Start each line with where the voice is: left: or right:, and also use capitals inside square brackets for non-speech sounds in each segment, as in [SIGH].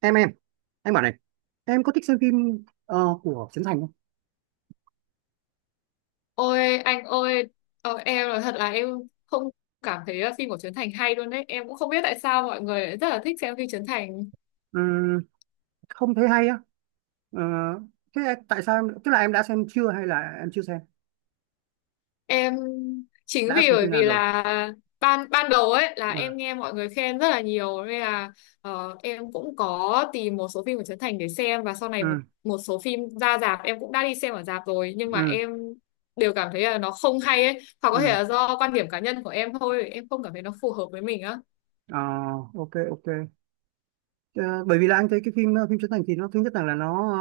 right: em em em bảo này. Em có thích xem phim của Trấn Thành không?
left: Ôi anh ơi, em nói thật là em không cảm thấy là phim của Trấn Thành hay luôn đấy. Em cũng không biết tại sao mọi người lại rất là thích xem phim Trấn Thành.
right: Ừm, không thấy hay á. Ờ, thế tại sao tức là em đã xem chưa hay là em chưa xem,
left: Em chính
right: đã
left: vì
right: xem
left: bởi
right: phim nào
left: vì
right: rồi?
left: là ban ban đầu ấy là em
right: Ừ
left: nghe mọi người khen rất là nhiều nên là em cũng có tìm một số phim của Trấn Thành để xem và sau này một
right: ừ
left: một số phim ra rạp em cũng đã đi xem ở rạp rồi nhưng mà
right: ừ
left: em đều cảm thấy là nó không hay ấy. Hoặc có thể
right: ừ.
left: là do quan điểm cá nhân của em thôi, em không cảm thấy nó phù hợp với mình á.
right: Ờ, ok ok. Ờ, bởi vì là anh thấy cái phim phim Trấn Thành thì nó thứ nhất là nó,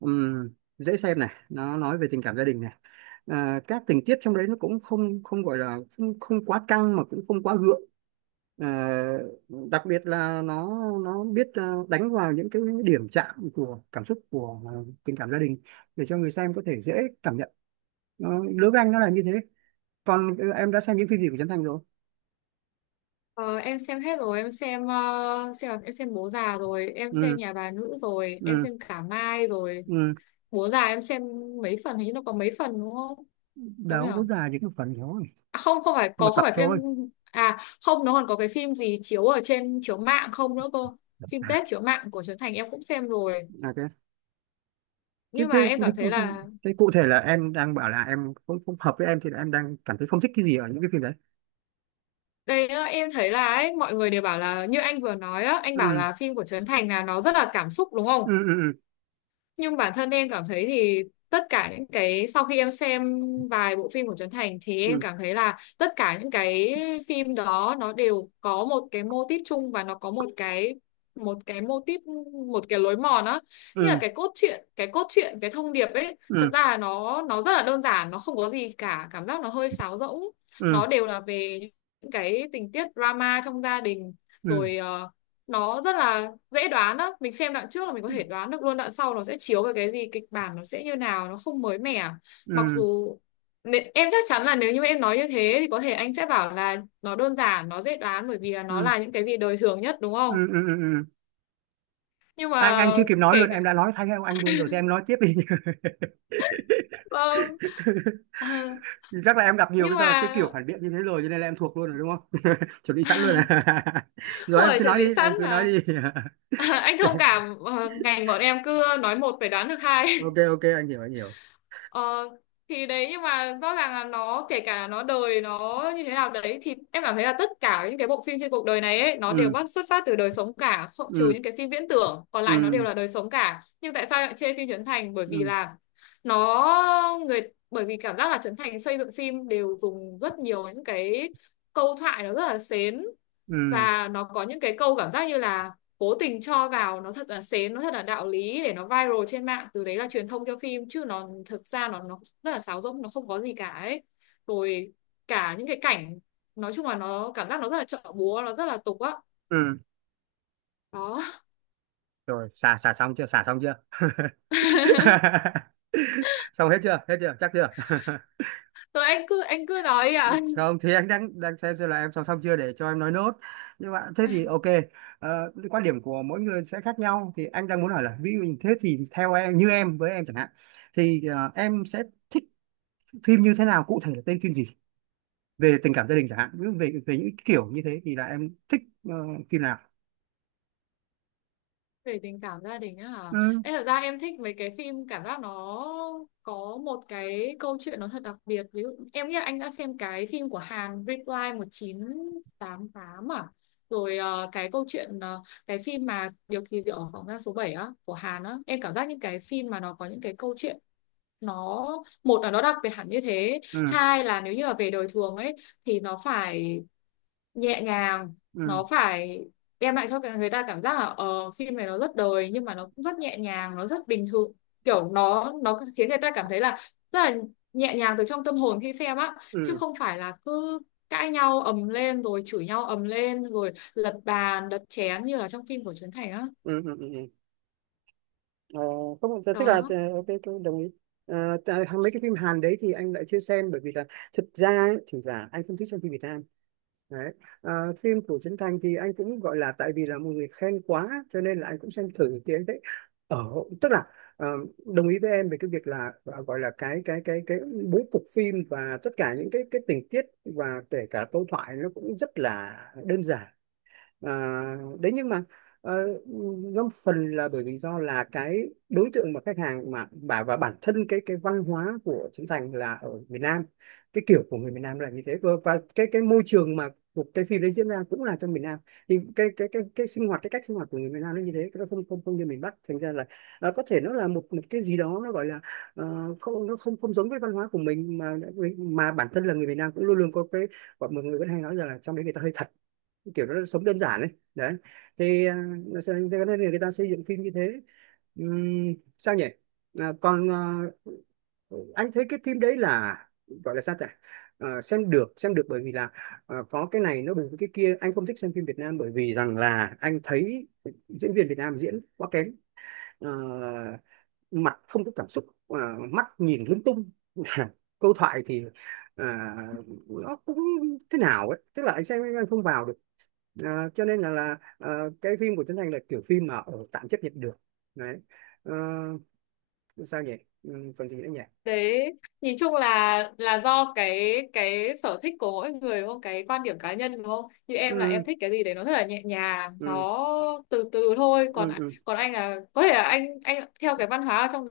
right: ừm, dễ xem này, nó nói về tình cảm gia đình này. Ờ, các tình tiết trong đấy nó cũng không không gọi là không quá căng mà cũng không quá gượng. Ờ, đặc biệt là nó biết đánh vào những cái điểm chạm của cảm xúc của tình cảm gia đình, để cho người xem có thể dễ cảm nhận nó. Đối với anh nó là như thế. Còn em đã xem những phim gì của Trấn Thành rồi?
left: Ờ, em xem hết rồi, em xem Bố già rồi, em xem
right: Ừ
left: Nhà bà nữ rồi, em
right: ừ
left: xem Cả Mai rồi.
right: ừ.
left: Bố già em xem mấy phần, hình như nó có mấy phần đúng không? Đúng nhỉ?
right: Đâu có dài, những cái phần thôi,
left: À, không, không phải,
right: một
left: có không
right: tập
left: phải phim,
right: thôi.
left: à không, nó còn có cái phim gì chiếu ở trên chiếu mạng không nữa cơ. Phim
right: À,
left: Tết chiếu mạng của Trấn Thành em cũng xem rồi.
right: ok. thế,
left: Nhưng
right: thế,
left: mà em
right: thế,
left: cảm thấy là
right: thế cụ thể là em đang bảo là em không hợp với em thì là em đang cảm thấy không thích cái gì ở những cái phim đấy?
left: đây á, em thấy là ấy, mọi người đều bảo là như anh vừa nói á, anh bảo
right: Ừ
left: là phim của Trấn Thành là nó rất là cảm xúc đúng không?
right: ừ ừ
left: Nhưng bản thân em cảm thấy thì tất cả những cái sau khi em xem vài bộ phim của Trấn Thành thì em
right: ừ
left: cảm thấy là tất cả những cái phim đó nó đều có một cái mô típ chung và nó có một cái mô típ, một cái lối mòn á, như là
right: ừ
left: cái cốt truyện cái thông điệp ấy,
right: ừ
left: thật ra là nó rất là đơn giản, nó không có gì cả, cảm giác nó hơi sáo rỗng,
right: ừ
left: nó đều là về những cái tình tiết drama trong gia đình
right: ừ ừ
left: rồi. Ờ, nó rất là dễ đoán đó, mình xem đoạn trước là mình có thể đoán được luôn đoạn sau nó sẽ chiếu về cái gì, kịch bản nó sẽ như nào, nó không mới mẻ. Mặc
right: ừ
left: dù em chắc chắn là nếu như em nói như thế thì có thể anh sẽ bảo là nó đơn giản, nó dễ đoán bởi vì là nó
right: ừ
left: là những cái gì đời thường nhất đúng không,
right: ừ, ừ, ừ. Ừ.
left: nhưng
right: anh
left: mà
right: anh chưa kịp nói
left: kể
right: luôn, em
left: cả,
right: đã nói thay theo anh luôn rồi, thì em nói tiếp đi.
left: vâng. Ờ,
right: [LAUGHS] Chắc là em gặp nhiều
left: nhưng
right: cái sao, cái
left: mà
right: kiểu phản biện như thế rồi cho nên là em thuộc luôn rồi, đúng không? [LAUGHS] Chuẩn bị sẵn luôn
left: [LAUGHS]
right: à? [LAUGHS] Rồi,
left: không
right: em
left: phải
right: cứ
left: chuẩn
right: nói
left: bị
right: đi,
left: sẵn
right: em cứ nói
left: mà
right: đi.
left: [LAUGHS] anh thông
right: [LAUGHS]
left: cảm, ngành bọn em cứ nói một phải đoán được hai.
right: Ok ok, anh hiểu anh hiểu.
left: Ờ, thì đấy, nhưng mà rõ ràng là nó kể cả là nó đời nó như thế nào đấy, thì em cảm thấy là tất cả những cái bộ phim trên cuộc đời này ấy nó đều
right: Ừ
left: bắt xuất phát từ đời sống cả, không, trừ
right: ừ
left: những cái phim viễn tưởng, còn lại nó đều
right: ừ
left: là đời sống cả, nhưng tại sao lại chê phim Trấn Thành, bởi vì
right: ừ
left: là nó người, bởi vì cảm giác là Trấn Thành xây dựng phim đều dùng rất nhiều những cái câu thoại nó rất là xến,
right: ừ
left: và nó có những cái câu cảm giác như là cố tình cho vào nó thật là sến, nó thật là đạo lý để nó viral trên mạng, từ đấy là truyền thông cho phim, chứ nó thực ra nó rất là sáo rỗng, nó không có gì cả ấy. Rồi cả những cái cảnh, nói chung là nó cảm giác nó rất là chợ búa, nó rất là tục á,
right: ừ.
left: đó.
right: Rồi, xả xả xong chưa, xả xong chưa? [LAUGHS]
left: [LAUGHS]
right: Xong hết chưa, hết chưa, chắc chưa? [LAUGHS]
left: Rồi anh cứ nói đi ạ.
right: Không, thì anh đang đang xem là em xong xong chưa để cho em nói nốt. Nhưng mà thế thì ok. Ờ, cái quan điểm của mỗi người sẽ khác nhau, thì anh đang muốn hỏi là ví dụ như thế thì theo em, như em với em chẳng hạn, thì em sẽ thích phim như thế nào, cụ thể là tên phim gì? Về tình cảm gia đình chẳng hạn, ví dụ về về những kiểu như thế thì là em thích phim nào?
left: Về tình cảm gia đình á hả,
right: Ừ
left: em thật ra em thích mấy cái phim cảm giác nó có một cái câu chuyện nó thật đặc biệt, ví dụ em nghĩ là anh đã xem cái phim của Hàn, Reply 1988 à, rồi cái câu chuyện, cái phim mà Điều kỳ diệu ở phòng giam số 7 á của Hàn á, em cảm giác những cái phim mà nó có những cái câu chuyện, nó một là nó đặc biệt hẳn như thế,
right: ừ
left: hai là nếu như là về đời thường ấy thì nó phải nhẹ nhàng,
right: ừ
left: nó phải đem lại cho cả người ta cảm giác là phim này nó rất đời nhưng mà nó cũng rất nhẹ nhàng, nó rất bình thường, kiểu nó khiến người ta cảm thấy là rất là nhẹ nhàng từ trong tâm hồn khi xem á, chứ
right: ừ
left: không phải là cứ cãi nhau ầm lên rồi chửi nhau ầm lên rồi lật bàn đập chén như là trong phim của Trấn Thành á,
right: ừ ừ ừ ừ. ờ, Không, tức là
left: đó,
right: ok, tôi đồng ý. Ờ, mấy cái phim Hàn đấy thì anh lại chưa xem, bởi vì là thực ra ấy, thì là anh không thích xem phim Việt Nam. Đấy. À, phim của Trấn Thành thì anh cũng gọi là tại vì là một người khen quá cho nên là anh cũng xem thử, thì anh thấy, ở, tức là ờ, đồng ý với em về cái việc là gọi là cái bố cục phim và tất cả những cái tình tiết và kể cả câu thoại nó cũng rất là đơn giản. À, đấy, nhưng mà ờ, nó phần là bởi vì do là cái đối tượng mà khách hàng mà bà và bản thân cái văn hóa của Trấn Thành là ở miền Nam. Cái kiểu của người miền Nam là như thế, và, cái môi trường mà cuộc cái phim đấy diễn ra cũng là trong miền Nam, thì cái sinh hoạt, cái cách sinh hoạt của người miền Nam nó như thế, nó không không không như miền Bắc, thành ra là có thể nó là một một cái gì đó nó gọi là không, nó không không giống với văn hóa của mình. Mà bản thân là người miền Nam cũng luôn luôn có cái gọi, mọi người vẫn hay nói rằng là trong đấy người ta hơi thật, kiểu nó sống đơn giản ấy. Đấy, thì thế nên là người ta xây dựng phim như thế. Sao nhỉ, còn anh thấy cái phim đấy là gọi là sao ta, Ờ, xem được, xem được, bởi vì là có cái này nó bởi vì cái kia, anh không thích xem phim Việt Nam bởi vì rằng là anh thấy diễn viên Việt Nam diễn quá kém. Ờ, mặt không có cảm xúc, mắt nhìn lung tung. [LAUGHS] Câu thoại thì à, nó cũng thế nào ấy, tức là anh xem anh không vào được. À, cho nên là cái phim của Trấn Thành là kiểu phim mà tạm chấp nhận được. Đấy. Ờ, sao nhỉ, ừ, còn gì nữa nhỉ.
left: đấy. Nhìn chung là do cái sở thích của mỗi người đúng không, cái quan điểm cá nhân đúng không, như em là em
right: Ừ,
left: thích cái gì đấy nó rất là nhẹ nhàng,
right: ừ,
left: nó từ từ thôi, còn
right: ừ, ừ,
left: còn anh là có thể là anh theo cái văn hóa ở trong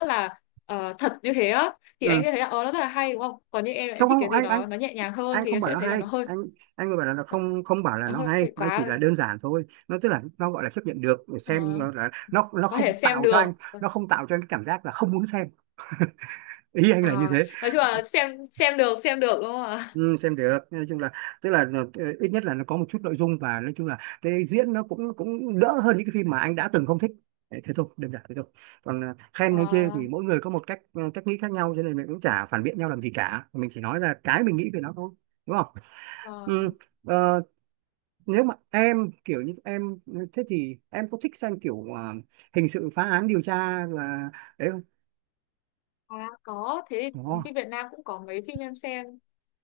left: rất là, thật như thế á, thì anh
right: ừ.
left: sẽ thấy là ờ nó rất là hay đúng không, còn như em là
right: Không
left: em thích
right: không,
left: cái gì
right: anh anh
left: nó nhẹ nhàng hơn
right: anh
left: thì
right: không
left: em
right: bảo
left: sẽ
right: nó
left: thấy là
right: hay,
left: nó hơi,
right: anh bảo là nó
left: nó,
right: không, bảo là
left: nó
right: nó
left: hơi
right: hay,
left: bị
right: nó
left: quá
right: chỉ là
left: rồi.
right: đơn giản thôi, nó tức là nó gọi là chấp nhận được để xem,
left: Ờ,
right: nó là nó,
left: có thể
right: không
left: xem
right: tạo cho
left: được.
right: anh, nó không tạo cho anh cái cảm giác là không muốn xem. Ý anh
left: Ờ,
right: là như thế.
left: nói chung là xem được, xem được đúng không ạ.
right: Ừ, xem được, nói chung là tức là ít nhất là nó có một chút nội dung, và nói chung là cái diễn nó cũng cũng đỡ hơn những cái phim mà anh đã từng không thích. Đấy, thế thôi, đơn giản thế thôi. Còn khen hay chê
left: Ờ,
right: thì mỗi người có một cách, cách nghĩ khác nhau, cho nên mình cũng chả phản biện nhau làm gì cả, mình chỉ nói là cái mình nghĩ về nó thôi, đúng không.
left: ờ.
right: Ừ. Ờ, nếu mà em kiểu như em, thế thì em có thích xem kiểu hình sự phá án điều tra là đấy không?
left: À, có thế,
right: Ồ,
left: phim Việt Nam cũng có mấy phim em xem.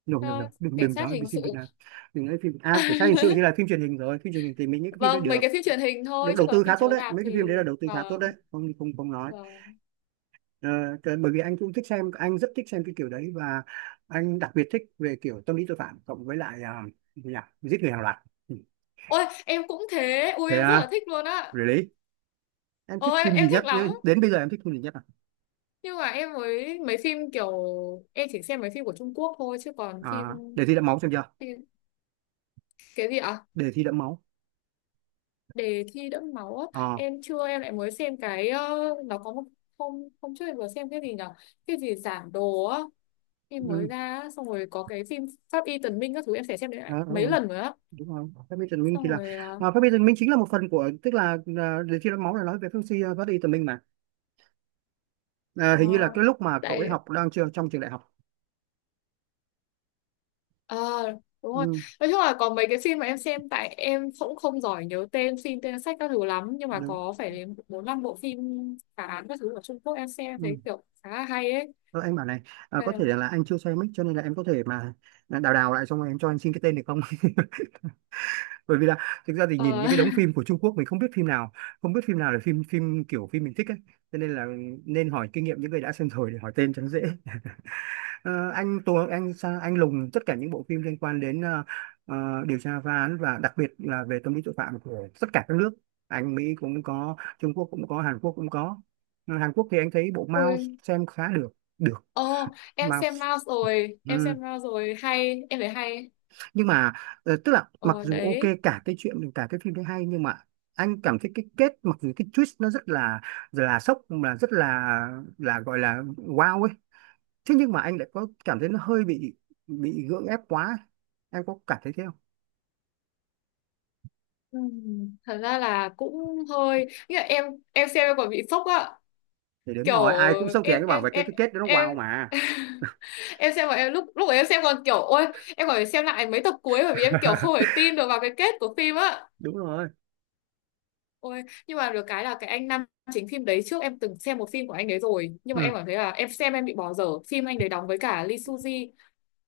right: no,
left: Ờ,
right: no, no. đừng
left: cảnh
right: đừng
left: sát
right: nói về
left: hình sự.
right: phim Việt Nam, đừng nói phim à, cảnh sát hình sự thì
left: [LAUGHS]
right: là phim truyền hình rồi, phim truyền hình thì mình những cái phim đấy
left: Vâng, mấy cái
right: được,
left: phim truyền hình
right: được
left: thôi chứ
right: đầu tư
left: còn
right: khá
left: phim
right: tốt
left: chiếu
right: đấy,
left: rạp
right: mấy
left: thì,
right: cái phim đấy là đầu tư khá tốt đấy,
left: vâng,
right: không không không nói.
left: vâng,
right: Ờ, bởi vì anh cũng thích xem, anh rất thích xem cái kiểu đấy, và anh đặc biệt thích về kiểu tâm lý tội phạm cộng với lại gì nhỉ? Giết người hàng loạt. Ừ.
left: ôi em cũng thế, ui
right: Thế
left: em rất là
right: à?
left: thích luôn á.
right: Really? Em thích
left: Ôi
right: phim gì
left: em thích
right: nhất,
left: lắm,
right: đến bây giờ em thích phim gì nhất?
left: nhưng mà em mới mấy phim kiểu, em chỉ xem mấy phim của Trung Quốc thôi chứ còn phim,
right: Để thi đẫm máu xem chưa?
left: phim cái gì ạ?
right: Đề thi đẫm máu.
left: Đề thi đẫm máu á,
right: Ờ.
left: em chưa, em lại mới xem cái, nó có một, hôm hôm trước em vừa xem cái gì nhở, cái gì giảng đồ á, phim mới
right: Ừ.
left: ra á, xong rồi có cái phim Pháp Y Tần Minh các thứ em sẽ xem
right: ờ,
left: lại
right: ờ, ờ,
left: mấy lần nữa á,
right: Đúng rồi, phép bí tần minh thì
left: xong
right: là
left: rồi à,
right: phép bí tần minh chính là một phần của, tức là đề thi đẫm máu là nói về phép suy phát đi tần minh mà. À, hình như là
left: à,
right: cái lúc mà cậu ấy
left: tại,
right: học đang chưa trong trường đại học.
left: à, đúng rồi.
right: Ừ,
left: Nói chung là có mấy cái phim mà em xem, tại em cũng không giỏi nhớ tên phim tên sách các thứ lắm, nhưng mà
right: đúng.
left: có phải đến bốn năm bộ phim phá án các thứ của Trung Quốc em xem em thấy
right: Ừ.
left: kiểu khá là hay ấy.
right: Thôi anh bảo này, có thể là anh chưa xem mic cho nên là em có thể mà đào đào lại xong rồi em cho anh xin cái tên được không? [LAUGHS] Bởi vì là thực ra thì nhìn
left: Ờ,
right: những cái
left: [LAUGHS]
right: đống phim của Trung Quốc mình không biết phim nào, không biết phim nào là phim, kiểu phim mình thích ấy, cho nên là nên hỏi kinh nghiệm những người đã xem rồi để hỏi tên cho nó dễ. Ờ, anh Tuấn, anh lùng tất cả những bộ phim liên quan đến ờ, điều tra phá án và đặc biệt là về tâm lý tội phạm của tất cả các nước. Anh Mỹ cũng có, Trung Quốc cũng có, Hàn Quốc cũng có. Ừ, Hàn Quốc thì anh thấy bộ Mouse
left: ui,
right: xem khá được. Được.
left: ờ, em xem
right: Mouse.
left: Mouse rồi, em
right: Ừ.
left: xem Mouse rồi, hay, em thấy hay,
right: Nhưng mà tức là mặc
left: ờ
right: dù ok
left: đấy.
right: cả cái chuyện, cả cái phim đấy hay, nhưng mà anh cảm thấy cái kết, mặc dù cái twist nó rất là sốc, mà rất là gọi là wow ấy, thế nhưng mà anh lại có cảm thấy nó hơi bị, gượng ép quá. Em có cảm thấy thế không?
left: Thật ra là cũng hơi như là em xem em còn bị sốc á,
right: Thì đúng
left: kiểu,
right: rồi, ai cũng sống thì anh
left: em
right: cứ bảo
left: em
right: về cái
left: em
right: cái kết đó nó
left: em
right: wow mà.
left: [LAUGHS] em xem mà em lúc lúc ấy em xem còn kiểu ôi, em còn phải xem lại mấy tập cuối bởi vì em kiểu không thể
right: [LAUGHS]
left: tin được vào cái kết của phim á.
right: Đúng rồi.
left: Ôi nhưng mà được cái là cái anh nam chính phim đấy trước em từng xem một phim của anh đấy rồi nhưng
right: Ừ.
left: mà em cảm thấy là em xem em bị bỏ dở phim anh đấy đóng với cả Lee Suzy,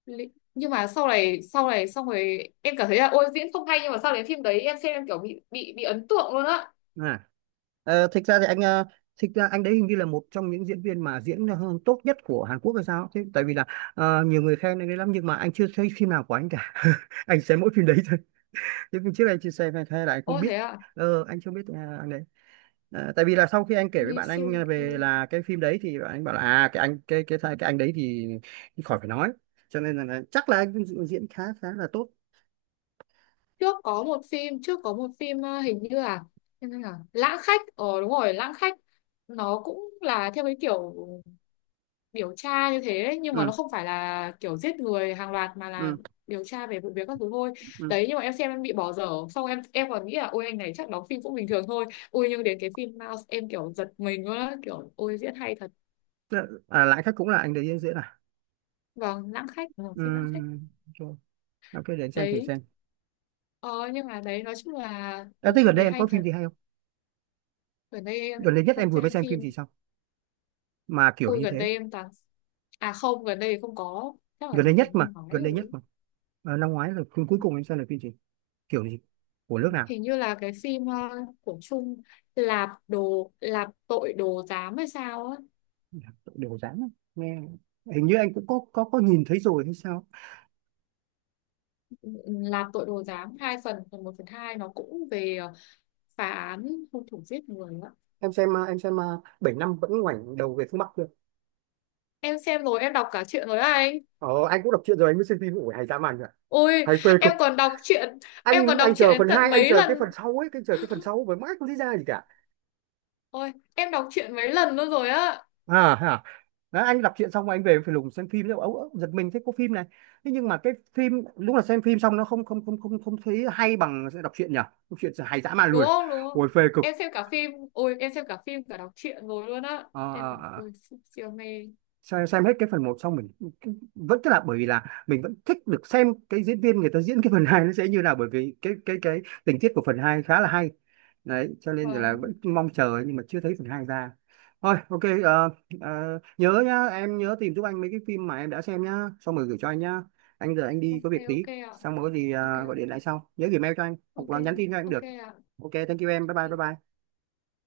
left: Li- nhưng mà sau này xong rồi em cảm thấy là ôi diễn không hay, nhưng mà sau đến phim đấy em xem em kiểu bị bị ấn tượng luôn á.
right: À. Ờ, thực ra thì anh, thực ra anh đấy hình như là một trong những diễn viên mà diễn tốt nhất của Hàn Quốc hay sao thế, tại vì là nhiều người khen anh ấy lắm nhưng mà anh chưa thấy phim nào của anh cả. [LAUGHS] Anh xem mỗi phim đấy thôi, chứ phim trước anh chưa xem hay hay là anh không
left: Ôi
right: biết.
left: thế ạ,
right: Ờ, anh chưa biết anh đấy. À, tại vì là sau khi anh kể với
left: Lee
right: bạn
left: Seung.
right: anh về là cái phim đấy thì bạn anh bảo là à, cái anh, cái anh đấy thì khỏi phải nói, cho nên là, chắc là anh diễn, khá, là tốt.
left: Trước có một phim hình như là, hình như là Lãng Khách, ờ đúng rồi, Lãng Khách, nó cũng là theo cái kiểu điều tra như thế ấy, nhưng mà nó
right: Ừ
left: không phải là kiểu giết người hàng loạt mà là
right: ừ
left: điều tra về vụ việc các thứ thôi
right: ừ.
left: đấy, nhưng mà em xem em bị bỏ dở xong em còn nghĩ là ôi anh này chắc đóng phim cũng bình thường thôi. Ôi nhưng đến cái phim Mouse em kiểu giật mình luôn á, kiểu ôi diễn hay thật.
right: Lại khác cũng là anh đấy diễn, à.
left: Vâng, Lãng Khách, ừ,
right: Ừ.
left: phim Lãng Khách
right: Rồi, ok, để anh xem thử
left: đấy.
right: xem.
left: Ờ, nhưng mà đấy nói chung là
right: À,
left: bộ
right: thế
left: phim
right: gần đây
left: đấy
right: em
left: hay
right: có phim
left: thật.
right: gì hay không,
left: Gần đây em
right: gần
left: lại
right: đây nhất em
left: không
right: vừa mới
left: xem
right: xem phim
left: phim.
right: gì sao mà kiểu
left: Ui
right: như
left: gần
right: thế,
left: đây em toàn, à không, gần đây không có, chắc là
right: gần đây
left: phải từ
right: nhất mà,
left: năm ngoái
right: gần đây nhất
left: rồi.
right: mà, năm ngoái là phim cuối cùng em xem là phim gì, kiểu gì, của nước nào?
left: Hình như là cái phim của Trung, Lạp tội đồ giám hay sao á.
right: Đều dáng, nghe hình như anh cũng có nhìn thấy rồi hay sao.
left: Ừ, ừ, Lạp tội đồ giám hai phần, phần một phần hai, nó cũng về phá án hung thủ giết người á.
right: Em xem à, bảy năm vẫn ngoảnh đầu về phương Bắc chưa?
left: Em xem rồi, em đọc cả truyện rồi á anh.
right: Ờ, anh cũng đọc truyện rồi anh mới xem phim, ủa hay dã man rồi,
left: Ôi
right: hay phê
left: em
right: cực.
left: còn đọc truyện, em
right: anh
left: còn đọc
right: anh
left: truyện
right: chờ
left: đến
right: phần
left: tận
right: hai, anh
left: mấy
right: chờ cái
left: lần,
right: phần sau ấy, anh chờ cái phần sau với mãi không thấy ra gì cả.
left: ôi em đọc truyện mấy lần nữa rồi á.
right: À hả. Đó, anh đọc truyện xong rồi anh về phải lùng xem phim, ấu ấu giật mình thấy có phim này. Thế nhưng mà cái phim lúc là xem phim xong nó không không không không không thấy hay bằng sẽ đọc truyện nhỉ, đọc truyện hay dã man
left: Đúng
right: luôn,
left: không, đúng không.
right: ôi phê cực.
left: Em xem cả phim, ôi em xem cả phim cả đọc truyện rồi luôn á,
right: Ờ,
left: em là
right: ờ,
left: ôi siêu, siêu mê.
right: xem hết cái phần một xong mình vẫn, tức là bởi vì là mình vẫn thích được xem cái diễn viên người ta diễn cái phần 2 nó sẽ như nào, bởi vì cái tình tiết của phần 2 khá là hay. Đấy, cho nên là vẫn
left: Vâng.
right: mong chờ nhưng mà chưa thấy phần 2 ra. Thôi ok, nhớ nhá, em nhớ tìm giúp anh mấy cái phim mà em đã xem nhá, xong rồi gửi cho anh nhá. Anh giờ anh đi có
left: Ok,
right: việc tí,
left: ok ạ.
right: xong rồi có gì
left: Ok ạ.
right: gọi điện lại sau, nhớ gửi mail cho anh hoặc
left: Ok.
right: là nhắn tin cho anh cũng
left: Ok
right: được.
left: ạ.
right: Ok thank you em, bye bye bye
left: Ok.
right: bye.